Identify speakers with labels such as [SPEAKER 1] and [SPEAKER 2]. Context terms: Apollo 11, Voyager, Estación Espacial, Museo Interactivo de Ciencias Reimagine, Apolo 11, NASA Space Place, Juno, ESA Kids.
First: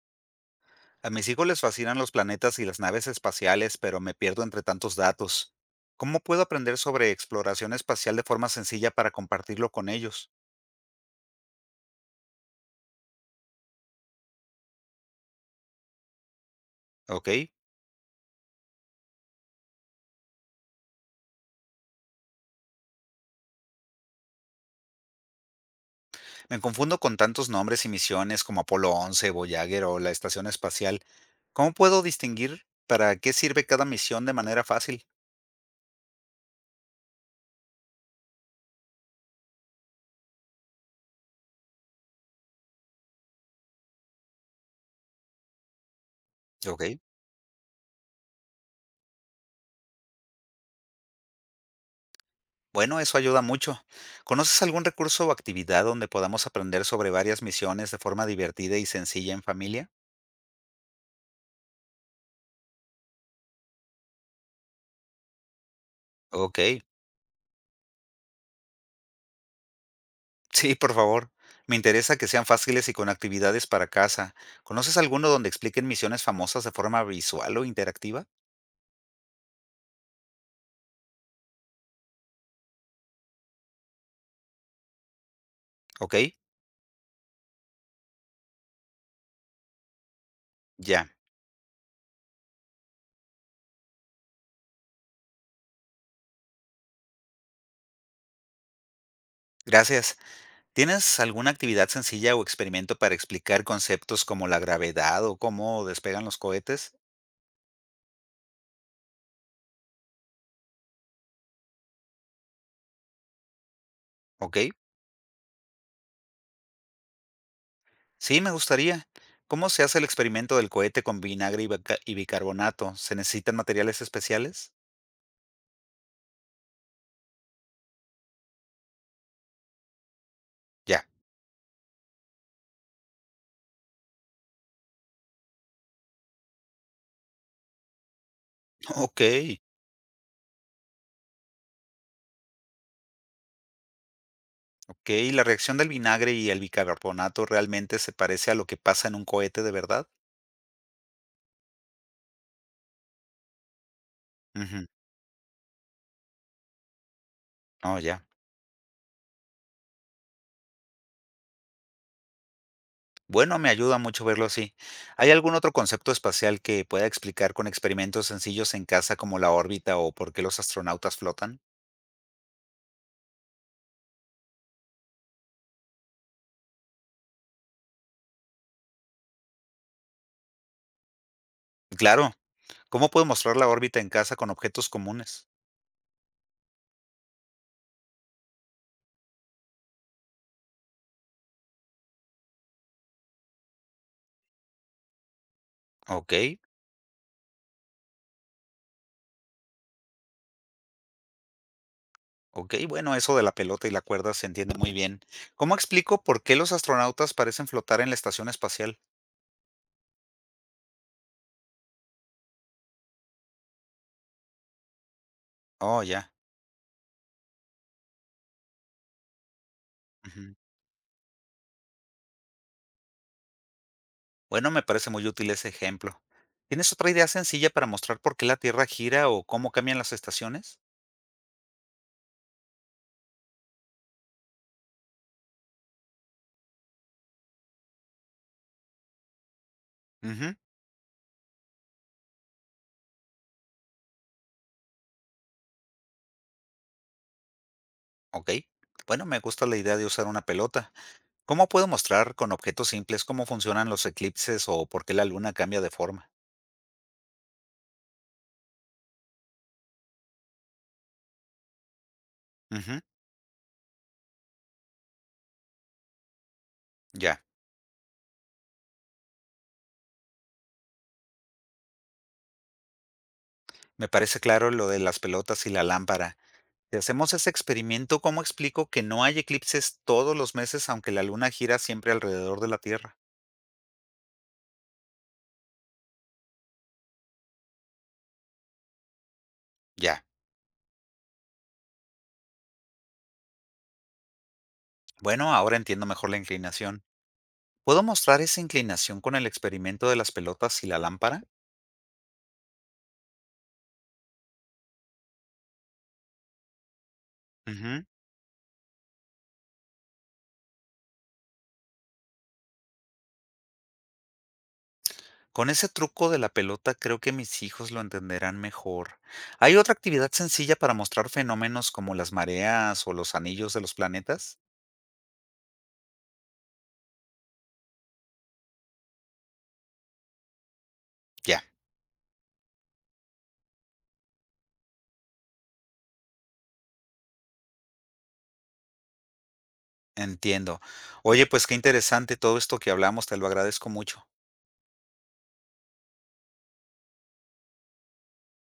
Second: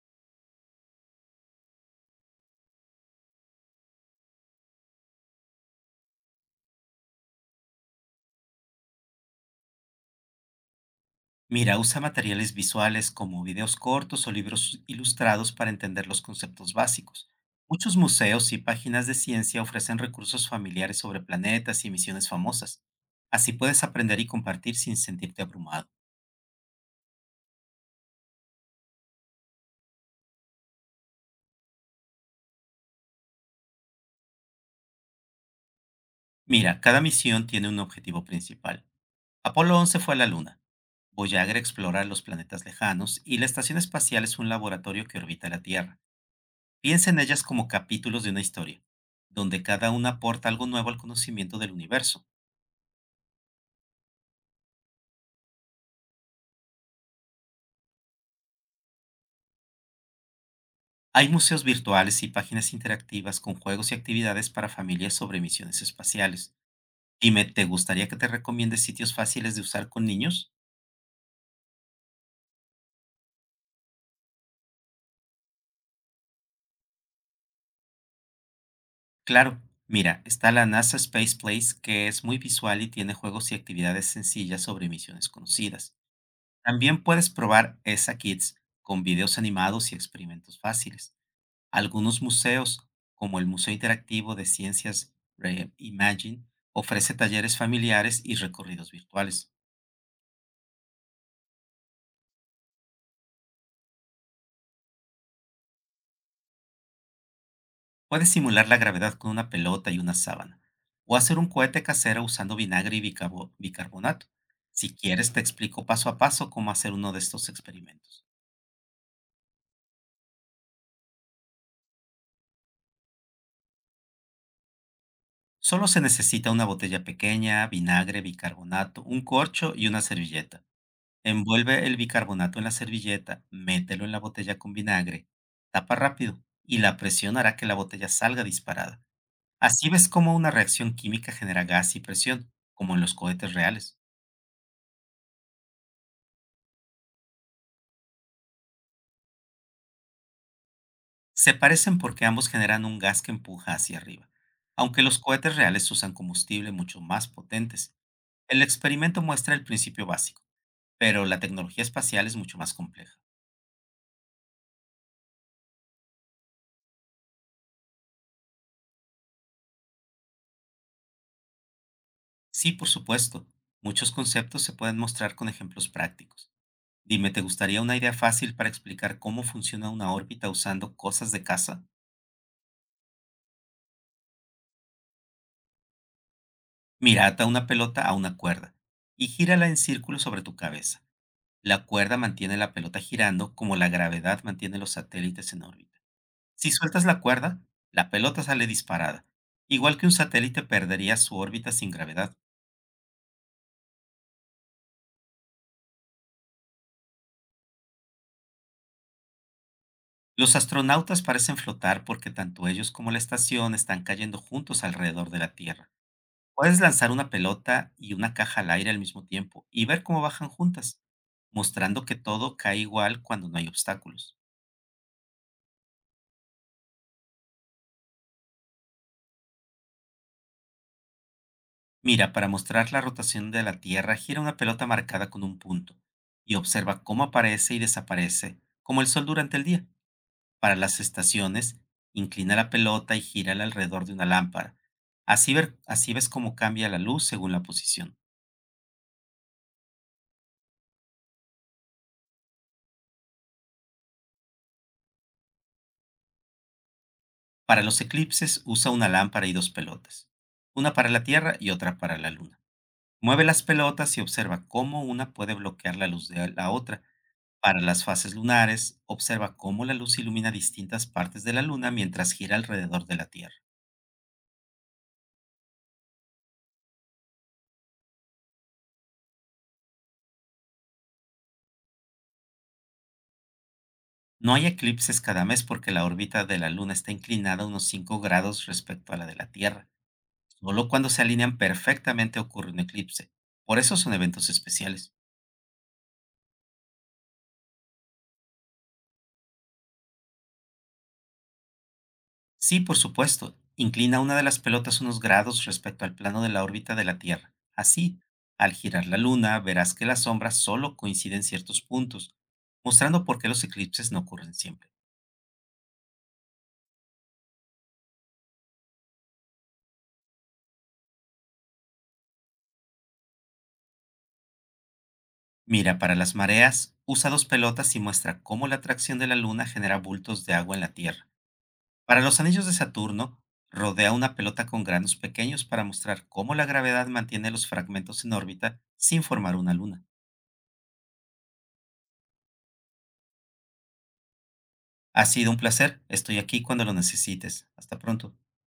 [SPEAKER 1] A mis hijos les fascinan los planetas y las naves espaciales, pero me pierdo entre tantos datos. ¿Cómo puedo aprender sobre exploración espacial de forma sencilla para compartirlo con ellos?
[SPEAKER 2] Mira, usa materiales visuales como videos cortos o libros ilustrados para entender los conceptos básicos.
[SPEAKER 1] ¿Ok?
[SPEAKER 2] Muchos museos y páginas de ciencia ofrecen recursos familiares sobre planetas y misiones famosas. Así puedes aprender y compartir sin sentirte abrumado.
[SPEAKER 1] Me confundo con tantos nombres y misiones como Apolo 11, Voyager o la Estación Espacial. ¿Cómo puedo distinguir para qué sirve cada misión de manera fácil?
[SPEAKER 2] Mira, cada misión tiene un objetivo principal. Apolo 11 fue a la Luna, Voyager explorar los planetas lejanos y la Estación Espacial es un laboratorio que orbita la Tierra.
[SPEAKER 1] ¿Ok?
[SPEAKER 2] Piensa en ellas como capítulos de una historia, donde cada una aporta algo nuevo al conocimiento del universo.
[SPEAKER 1] Bueno, eso ayuda mucho. ¿Conoces algún recurso o actividad donde podamos aprender sobre varias misiones de forma divertida y sencilla en familia?
[SPEAKER 2] Hay museos virtuales y páginas interactivas con juegos y actividades para familias sobre misiones espaciales.
[SPEAKER 1] Ok.
[SPEAKER 2] Dime, ¿te gustaría que te recomiende sitios fáciles de usar con niños?
[SPEAKER 1] Sí, por favor. Me interesa que sean fáciles y con actividades para casa. ¿Conoces alguno donde expliquen misiones famosas de forma visual o interactiva?
[SPEAKER 2] Claro, mira, está la NASA Space Place que es muy visual y tiene juegos y actividades sencillas sobre misiones conocidas.
[SPEAKER 1] Ok,
[SPEAKER 2] También puedes probar ESA Kids con videos animados y experimentos
[SPEAKER 1] ya.
[SPEAKER 2] fáciles. Algunos museos, como el Museo Interactivo de Ciencias Reimagine, ofrece talleres familiares y recorridos virtuales.
[SPEAKER 1] Gracias. ¿Tienes alguna actividad sencilla o experimento para explicar conceptos como la gravedad o cómo despegan los cohetes?
[SPEAKER 2] Puedes simular la gravedad con una pelota y una sábana, o hacer un cohete casero usando vinagre y bicarbonato.
[SPEAKER 1] Ok,
[SPEAKER 2] Si quieres, te explico paso a paso cómo hacer uno de estos experimentos.
[SPEAKER 1] sí, me gustaría. ¿Cómo se hace el experimento del cohete con vinagre y bicarbonato? ¿Se necesitan materiales especiales?
[SPEAKER 2] Solo se necesita una botella pequeña, vinagre, bicarbonato, un corcho y una servilleta.
[SPEAKER 1] Ya.
[SPEAKER 2] Envuelve el bicarbonato en la servilleta, mételo en la botella con vinagre, tapa rápido y la presión hará que la botella salga disparada.
[SPEAKER 1] Ok.
[SPEAKER 2] Así ves cómo una reacción química genera gas y presión, como en los cohetes reales.
[SPEAKER 1] Ok, ¿la reacción del vinagre y el bicarbonato realmente se parece a lo que pasa en un cohete de verdad?
[SPEAKER 2] Se parecen porque ambos generan un gas que empuja hacia arriba,
[SPEAKER 1] Ujú.
[SPEAKER 2] aunque los cohetes reales usan combustible mucho más potentes.
[SPEAKER 1] Oh, ya.
[SPEAKER 2] El experimento muestra el principio básico, pero la tecnología espacial es mucho más compleja.
[SPEAKER 1] Bueno, me ayuda mucho verlo así. ¿Hay algún otro concepto espacial que pueda explicar con experimentos sencillos en casa como la órbita o por qué los astronautas flotan?
[SPEAKER 2] Sí, por supuesto, muchos conceptos se pueden mostrar con ejemplos prácticos. Dime, ¿te gustaría una idea fácil para explicar cómo funciona una órbita usando cosas de casa?
[SPEAKER 1] Claro, ¿cómo puedo mostrar la órbita en casa con objetos comunes?
[SPEAKER 2] Mira, ata una pelota a una cuerda y gírala en círculo sobre tu cabeza. La cuerda mantiene la pelota girando como la gravedad mantiene los satélites en órbita.
[SPEAKER 1] Ok.
[SPEAKER 2] Si sueltas la cuerda, la pelota sale disparada. Igual que un satélite perdería su órbita sin gravedad.
[SPEAKER 1] Ok, bueno, eso de la pelota y la cuerda se entiende muy bien. ¿Cómo explico por qué los astronautas parecen flotar en la estación espacial?
[SPEAKER 2] Los astronautas parecen flotar porque tanto ellos como la estación están cayendo juntos alrededor de la Tierra.
[SPEAKER 1] Oh, ya.
[SPEAKER 2] Puedes lanzar una pelota y una caja al aire al mismo tiempo y ver cómo bajan
[SPEAKER 1] Ujú.
[SPEAKER 2] juntas, mostrando que todo cae igual cuando no hay obstáculos.
[SPEAKER 1] Bueno, me parece muy útil ese ejemplo. ¿Tienes otra idea sencilla para mostrar por qué la Tierra gira o cómo cambian las estaciones?
[SPEAKER 2] Mira, para mostrar la rotación de la Tierra, gira una pelota marcada con un punto y observa cómo aparece y desaparece, como el Sol durante el día.
[SPEAKER 1] Ujú.
[SPEAKER 2] Para las estaciones, inclina la pelota y gírala alrededor de una lámpara. Así, así ves cómo cambia la luz según la posición.
[SPEAKER 1] Ok. Bueno, me gusta la idea de usar una pelota. ¿Cómo puedo mostrar con objetos simples cómo funcionan los eclipses o por qué la luna cambia de forma?
[SPEAKER 2] Para los eclipses, usa una lámpara y dos pelotas, una para la Tierra y otra para la Luna.
[SPEAKER 1] Ujú.
[SPEAKER 2] Mueve las pelotas y observa cómo una puede bloquear la luz de la otra.
[SPEAKER 1] Ya.
[SPEAKER 2] Para las fases lunares, observa cómo la luz ilumina distintas partes de la Luna mientras gira alrededor de la Tierra.
[SPEAKER 1] Me parece claro lo de las pelotas y la lámpara. Si hacemos ese experimento, ¿cómo explico que no hay eclipses todos los meses aunque la luna gira siempre alrededor de la Tierra?
[SPEAKER 2] No hay eclipses cada mes porque la órbita de la Luna está inclinada unos 5 grados respecto a la de la Tierra.
[SPEAKER 1] Ya.
[SPEAKER 2] Solo cuando se alinean perfectamente ocurre un eclipse. Por eso son eventos especiales.
[SPEAKER 1] Bueno, ahora entiendo mejor la inclinación. Puedo mostrar esa inclinación con el experimento de las pelotas y la lámpara.
[SPEAKER 2] Sí, por supuesto, inclina una de las pelotas unos grados respecto al plano de la órbita de la Tierra.
[SPEAKER 1] Ujú.
[SPEAKER 2] Así, al girar la Luna, verás que las sombras solo coinciden ciertos puntos, mostrando por qué los eclipses no ocurren siempre.
[SPEAKER 1] Con ese truco de la pelota creo que mis hijos lo entenderán mejor. ¿Hay otra actividad sencilla para mostrar fenómenos como las mareas o los anillos de los planetas?
[SPEAKER 2] Mira, para las mareas, usa dos pelotas y muestra cómo la atracción de la Luna genera bultos de agua en la Tierra.
[SPEAKER 1] Ya,
[SPEAKER 2] Para los anillos de Saturno, rodea una pelota con granos pequeños para mostrar cómo la gravedad mantiene los fragmentos en órbita sin formar una luna.
[SPEAKER 1] entiendo. Oye, pues qué interesante todo esto que hablamos, te lo agradezco mucho.
[SPEAKER 2] Ha sido un placer. Estoy aquí cuando lo necesites. Hasta pronto.